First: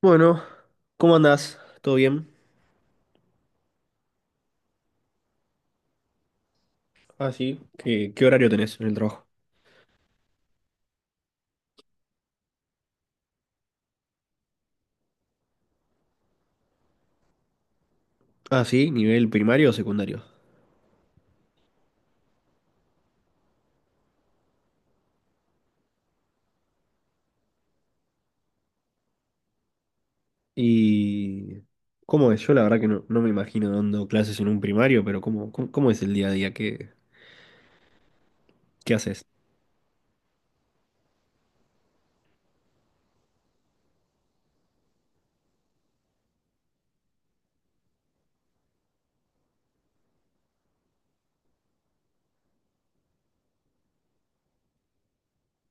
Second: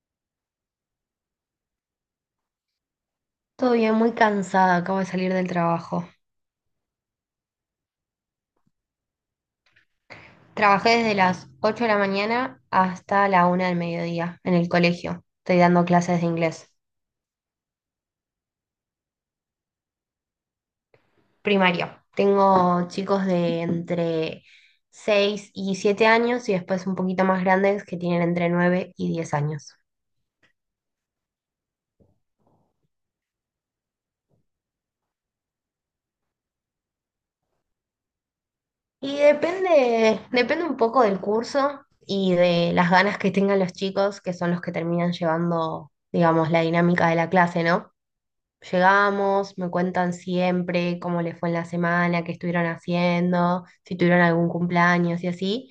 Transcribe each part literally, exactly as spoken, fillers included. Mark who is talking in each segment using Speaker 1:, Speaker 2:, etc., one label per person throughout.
Speaker 1: Bueno, ¿cómo andás? ¿Todo bien?
Speaker 2: Todo bien, muy cansada, acabo de salir del trabajo.
Speaker 1: Ah, sí. ¿Qué, qué horario tenés en el trabajo?
Speaker 2: Trabajé desde las ocho de la mañana hasta la una del mediodía en el colegio. Estoy dando clases de inglés
Speaker 1: Ah, sí, ¿nivel primario o secundario?
Speaker 2: primario. Tengo chicos de entre seis y siete años y después un poquito más grandes que tienen entre nueve y diez años.
Speaker 1: Y... ¿Cómo es? Yo la verdad que no, no me imagino dando clases en un primario, pero ¿cómo, cómo, cómo es el día a día? ¿Qué, qué
Speaker 2: Y
Speaker 1: haces?
Speaker 2: depende, depende un poco del curso y de las ganas que tengan los chicos, que son los que terminan llevando, digamos, la dinámica de la clase, ¿no? Llegamos, me cuentan siempre cómo les fue en la semana, qué estuvieron haciendo, si tuvieron algún cumpleaños y así.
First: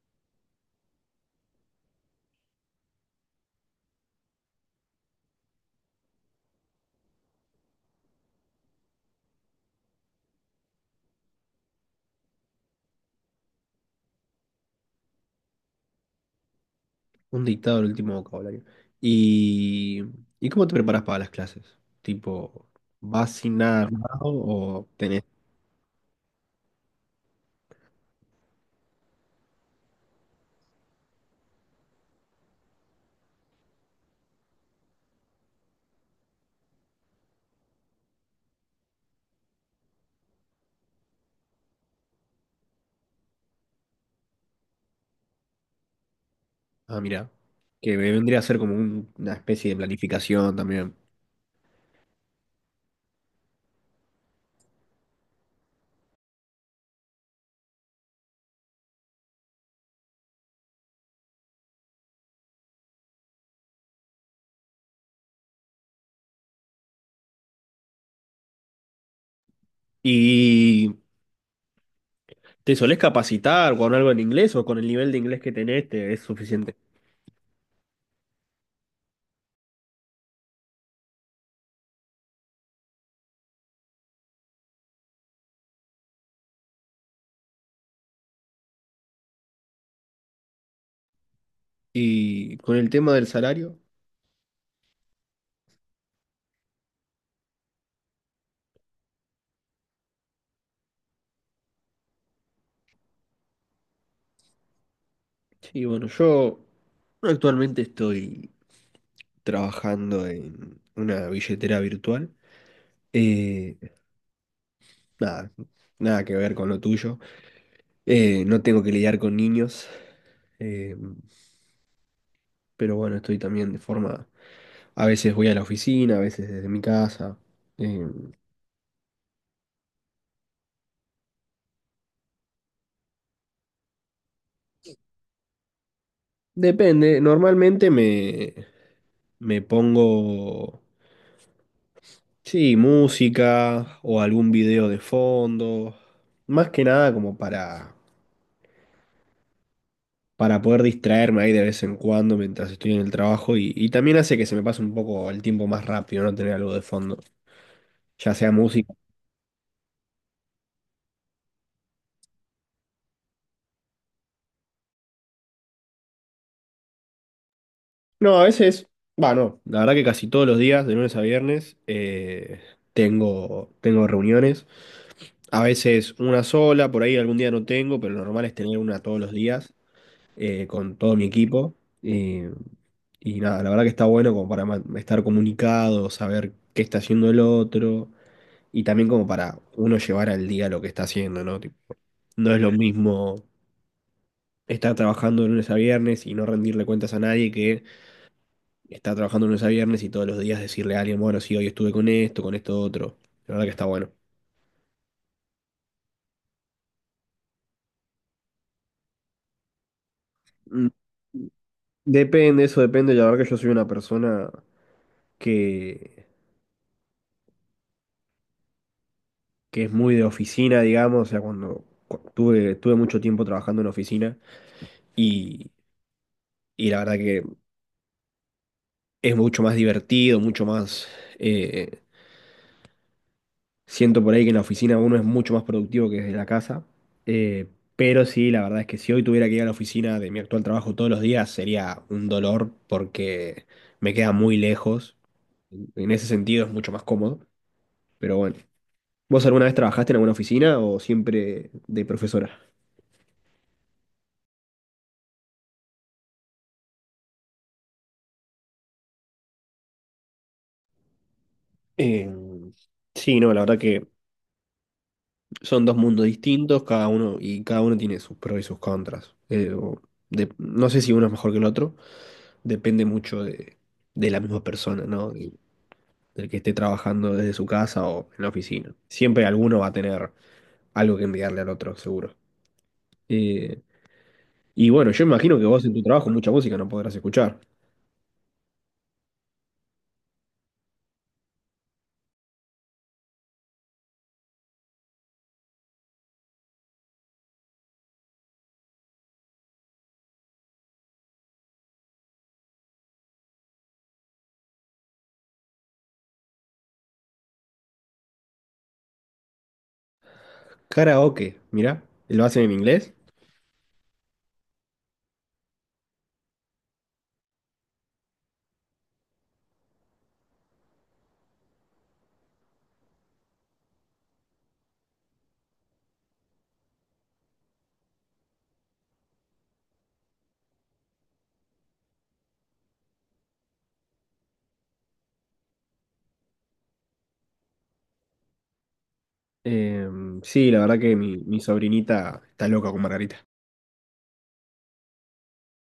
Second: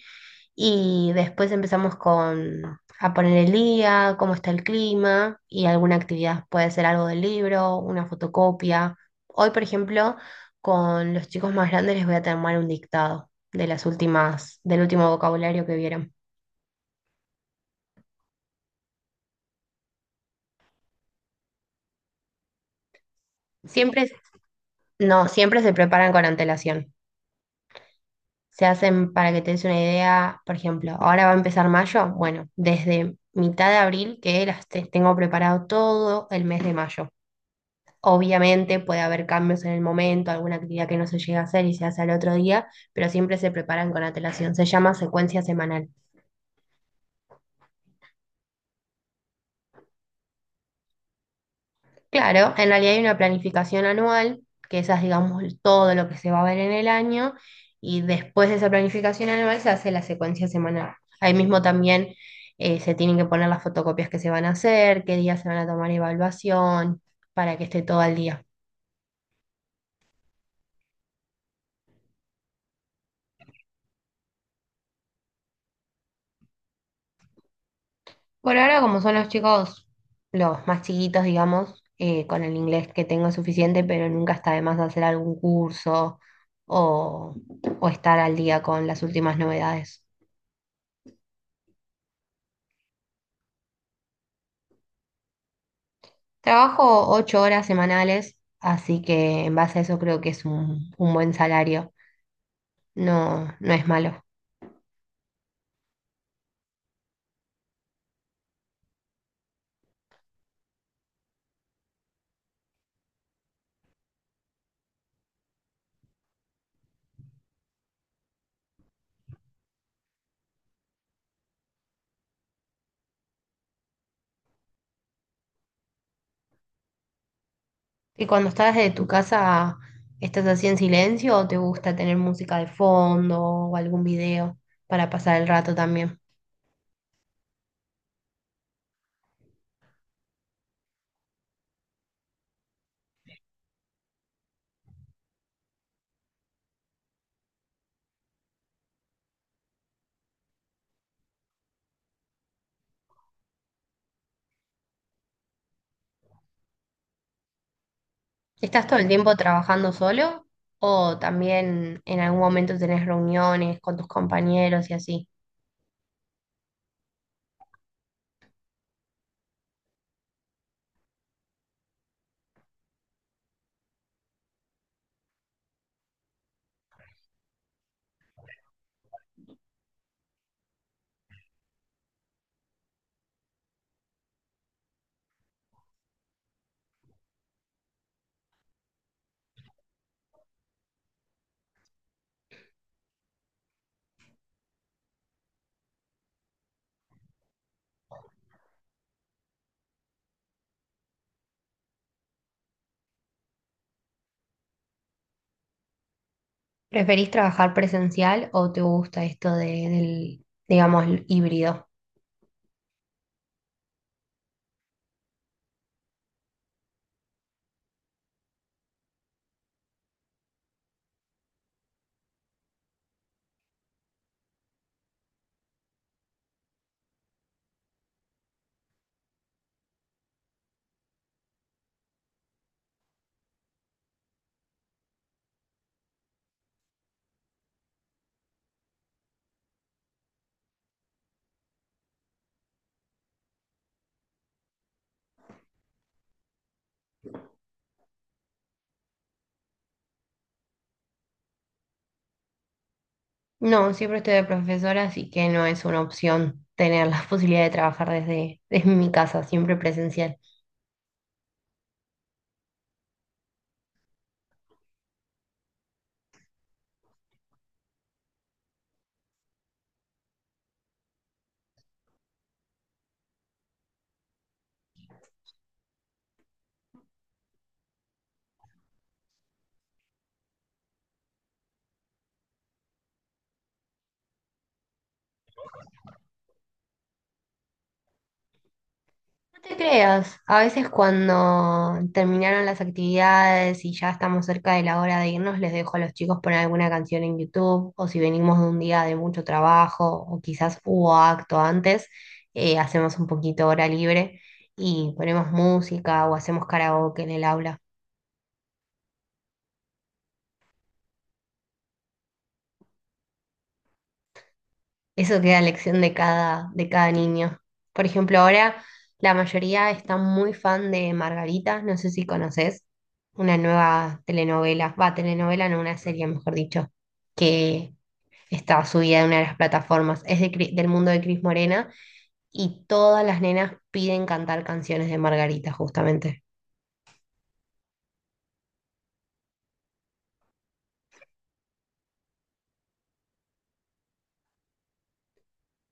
Speaker 2: Y después empezamos con a poner el día, cómo está el clima y alguna actividad. Puede ser algo del libro, una fotocopia. Hoy, por ejemplo, con los chicos más grandes les voy a tomar un dictado de las últimas, del último vocabulario que vieron.
Speaker 1: Un dictado del último vocabulario. ¿Y, y cómo te preparas para las clases? Tipo, ¿vas sin nada
Speaker 2: Siempre,
Speaker 1: armado o tenés...
Speaker 2: no, siempre se preparan con antelación. Se hacen, para que te des una idea, por ejemplo, ahora va a empezar mayo. Bueno, desde mitad de abril que las te- tengo preparado todo el mes de mayo. Obviamente puede haber cambios en el momento, alguna actividad que no se llega a hacer y se hace al otro día, pero siempre se preparan con antelación. Se llama secuencia semanal.
Speaker 1: Ah, mira, que vendría a ser como un- una especie de planificación también.
Speaker 2: Claro, en realidad hay una planificación anual, que esa es, digamos, todo lo que se va a ver en el año, y después de esa planificación anual se hace la secuencia semanal. Ahí mismo también eh, se tienen que poner las fotocopias que se van a hacer, qué días se van a tomar evaluación, para que esté todo al día.
Speaker 1: Y... ¿Te solés capacitar con algo en inglés o con el nivel de inglés que tenés te es suficiente?
Speaker 2: Por ahora, como son los chicos los más chiquitos, digamos, eh, con el inglés que tengo es suficiente, pero nunca está de más hacer algún curso o, o estar al día con las últimas novedades.
Speaker 1: Y con el tema del salario,
Speaker 2: Trabajo ocho horas semanales, así que en base a eso creo que es un, un buen salario. No, no es malo.
Speaker 1: sí, bueno, yo actualmente estoy trabajando en una billetera virtual. Eh, nada, nada que ver con lo tuyo. Eh, no tengo que lidiar con niños, eh, pero bueno, estoy también de forma... A veces voy a la oficina, a veces desde mi casa. eh,
Speaker 2: ¿Y cuando estás desde tu casa, estás así en silencio o te gusta tener música de fondo o algún video para pasar el rato también?
Speaker 1: depende, normalmente me, me pongo... Sí, música o algún video de fondo. Más que nada como para, para poder distraerme ahí de vez en cuando mientras estoy en el trabajo y, y también hace que se me pase un poco el tiempo más rápido, no tener algo de fondo, ya sea
Speaker 2: ¿Estás
Speaker 1: música.
Speaker 2: todo el tiempo trabajando solo o también en algún momento tenés reuniones con tus compañeros y así?
Speaker 1: No, a veces, va no la verdad que casi todos los días, de lunes a viernes, eh, tengo, tengo reuniones. A veces una sola, por ahí algún día no tengo, pero lo normal es tener una todos los días eh, con todo mi equipo. Eh, Y nada, la verdad que está bueno como para ma- estar comunicado, saber qué está haciendo el otro y también como para uno llevar al día lo que está haciendo, ¿no? Tipo, no es lo mismo estar trabajando de lunes a viernes y no rendirle cuentas a nadie que estar trabajando de lunes a viernes y todos los días decirle a alguien, bueno, sí, hoy estuve con esto, con esto otro. La verdad que está bueno.
Speaker 2: ¿Preferís trabajar presencial o te gusta esto de- del,
Speaker 1: Mm,
Speaker 2: digamos, híbrido?
Speaker 1: depende, eso depende. La verdad que yo soy una persona que, que es muy de oficina, digamos, o sea, cuando cu- tuve, tuve mucho tiempo trabajando en oficina y... Y la verdad que es mucho más divertido, mucho más... eh, siento por ahí que en la oficina uno es mucho más productivo que desde la casa. eh, pero sí, la verdad es que si hoy tuviera que ir a la oficina de mi actual trabajo todos los días sería un dolor porque me queda muy lejos. En ese sentido es mucho más cómodo. Pero bueno, ¿vos alguna vez trabajaste en alguna oficina o siempre de profesora?
Speaker 2: No, siempre estoy de profesora, así que no es una opción tener la posibilidad de trabajar desde, desde mi casa, siempre presencial.
Speaker 1: Eh, sí, no, la verdad que son dos mundos distintos, cada uno y cada uno tiene sus pros y sus contras. Eh, o de- no sé si uno es mejor que el otro, depende mucho de, de la misma persona, ¿no? Del, del que esté trabajando desde su casa o en la oficina. Siempre alguno va a tener algo que enviarle al otro, seguro. Eh, y bueno, yo imagino que vos en tu trabajo mucha música no podrás escuchar.
Speaker 2: No te creas, a veces cuando terminaron las actividades y ya estamos cerca de la hora de irnos, les dejo a los chicos poner alguna canción en YouTube o si venimos de un día de mucho trabajo o quizás hubo acto antes, eh, hacemos un poquito hora libre y ponemos música o hacemos karaoke en el aula.
Speaker 1: Karaoke, mirá, lo hacen en inglés.
Speaker 2: Eso queda a elección de cada, de cada niño. Por ejemplo, ahora la mayoría está muy fan de Margarita, no sé si conoces, una nueva telenovela, va, telenovela, no, una serie, mejor dicho, que está subida en una de las plataformas. Es de Cri- del mundo de Cris Morena y todas las nenas piden cantar canciones de Margarita, justamente.
Speaker 1: Eh, sí, la verdad que mi, mi sobrinita está loca con Margarita.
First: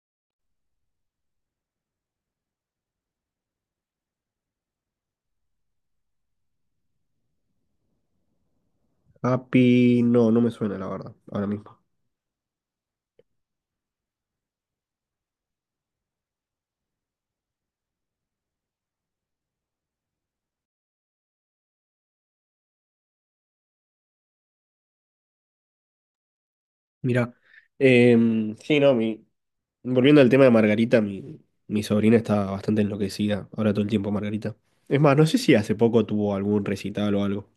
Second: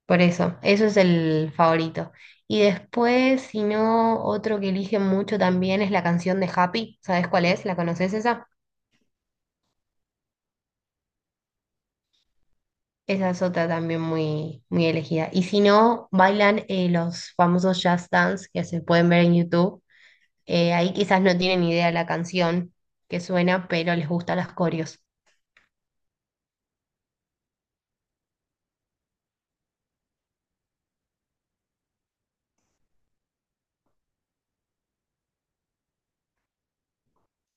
Speaker 2: Por eso, eso es el favorito. Y después, si no, otro que eligen mucho también es la canción de Happy. ¿Sabes cuál es? ¿La conoces esa?
Speaker 1: Happy, no, no me suena la verdad, ahora mismo.
Speaker 2: Esa es otra también muy, muy elegida. Y si no, bailan eh, los famosos Just Dance que se pueden ver en YouTube. Eh, ahí quizás no tienen idea de la canción que suena, pero les gustan las coreos.
Speaker 1: Mirá. Eh, sí, no, mi, Volviendo al tema de Margarita, mi, mi sobrina está bastante enloquecida ahora todo el tiempo, Margarita. Es más, no sé si hace poco tuvo algún recital o algo.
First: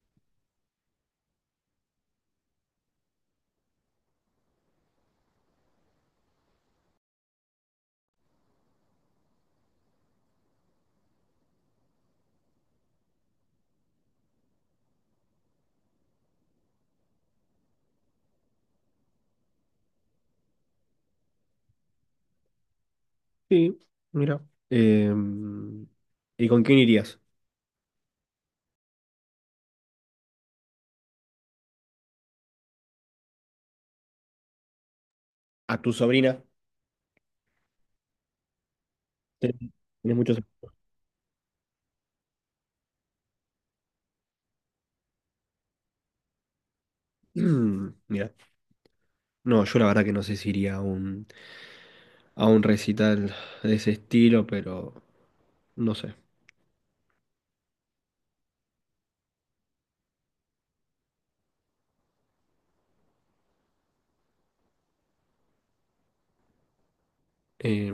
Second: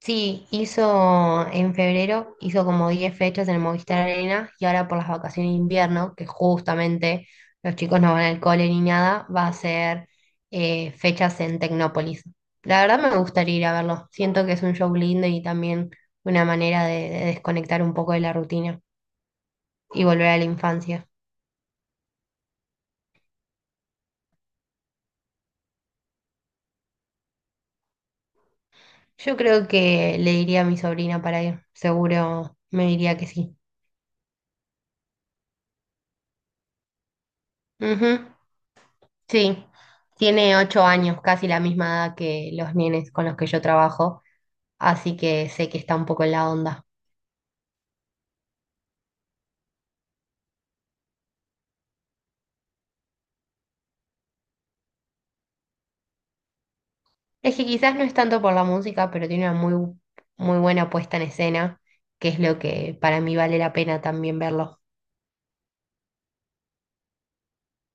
Speaker 2: Sí, hizo en febrero, hizo como diez fechas en el Movistar Arena y ahora por las vacaciones de invierno, que justamente los chicos no van al cole ni nada, va a ser eh, fechas en Tecnópolis. La verdad me gustaría ir a verlo. Siento que es un show lindo y también una manera de, de desconectar un poco de la rutina y volver a la infancia.
Speaker 1: Sí, mira. Eh, ¿y con quién irías?
Speaker 2: Yo creo que le diría a mi sobrina para ir, seguro me diría que sí.
Speaker 1: ¿A tu sobrina?
Speaker 2: Ujú. Sí,
Speaker 1: Tenés tenés muchos...
Speaker 2: tiene ocho años, casi la misma edad que los nenes con los que yo trabajo, así que sé que está un poco en la onda.
Speaker 1: Mm, mira. No, yo la verdad que no sé si iría a un, a un recital de ese estilo, pero no sé.
Speaker 2: Es que quizás no es tanto por la música, pero tiene una muy, muy buena puesta en escena, que es lo que para mí vale la pena también verlo.
Speaker 1: Eh,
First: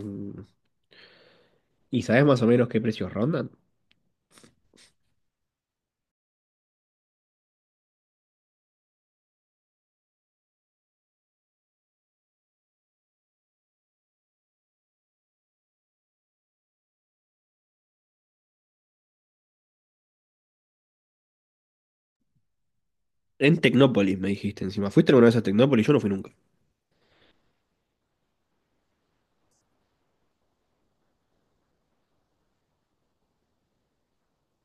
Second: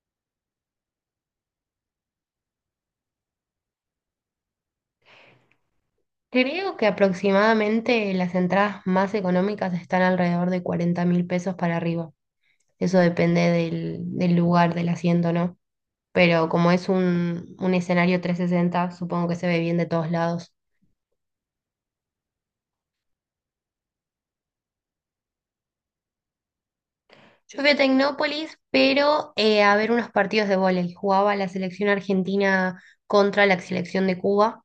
Speaker 1: ¿y sabes más o menos qué precios rondan?
Speaker 2: Creo que aproximadamente las entradas más económicas están alrededor de cuarenta mil pesos para arriba. Eso depende del, del lugar, del asiento, ¿no? Pero como es un, un escenario trescientos sesenta, supongo que se ve bien de todos lados.
Speaker 1: En Tecnópolis, me dijiste encima. ¿Fuiste alguna vez a Tecnópolis? Yo no fui nunca.
Speaker 2: Yo fui a Tecnópolis, pero eh, a ver unos partidos de vóley. Jugaba la selección argentina contra la selección de Cuba,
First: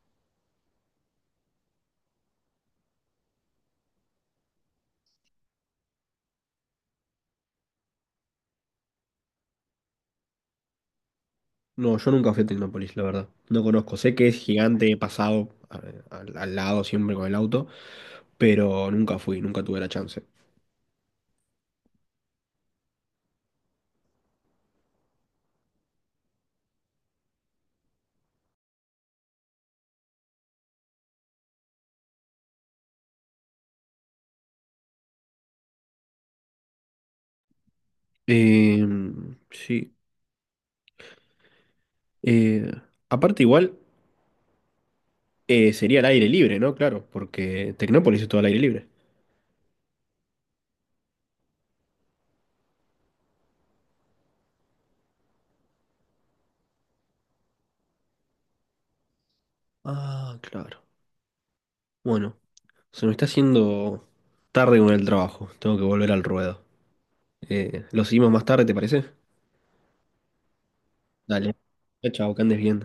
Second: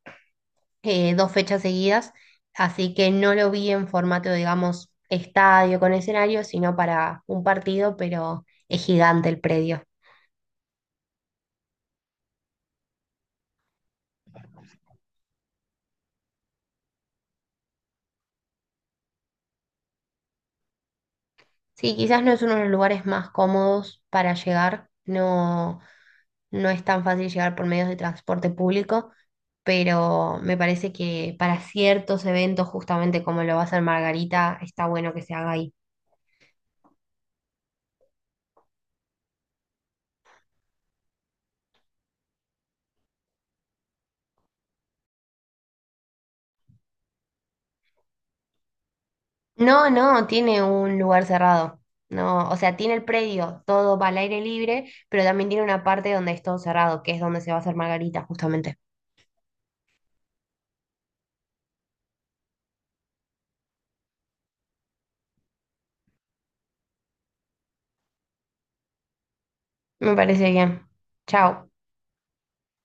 Speaker 2: eh, dos fechas seguidas, así que no lo vi en formato, digamos, estadio con escenario, sino para un partido, pero es gigante el predio.
Speaker 1: No, yo nunca fui a Tecnópolis, la verdad. No conozco. Sé que es gigante, he pasado eh, al, al lado siempre con el auto, pero nunca fui, nunca tuve la chance.
Speaker 2: Sí, quizás no es uno de los lugares más cómodos para llegar, no, no es tan fácil llegar por medios de transporte público, pero me parece que para ciertos eventos, justamente como lo va a hacer Margarita, está bueno que se haga ahí.
Speaker 1: Eh, sí. Eh, aparte, igual eh, sería al aire libre, ¿no? Claro, porque Tecnópolis es todo al aire libre.
Speaker 2: No, no, tiene un lugar cerrado. No, o sea, tiene el predio, todo va al aire libre, pero también tiene una parte donde es todo cerrado, que es donde se va a hacer Margarita, justamente.
Speaker 1: Ah, claro. Bueno, se me está haciendo tarde con el trabajo. Tengo que volver al ruedo. Eh, lo seguimos más tarde, ¿te parece?
Speaker 2: Me parece bien.
Speaker 1: Dale.
Speaker 2: Chao.
Speaker 1: Chao, chao, que andes bien.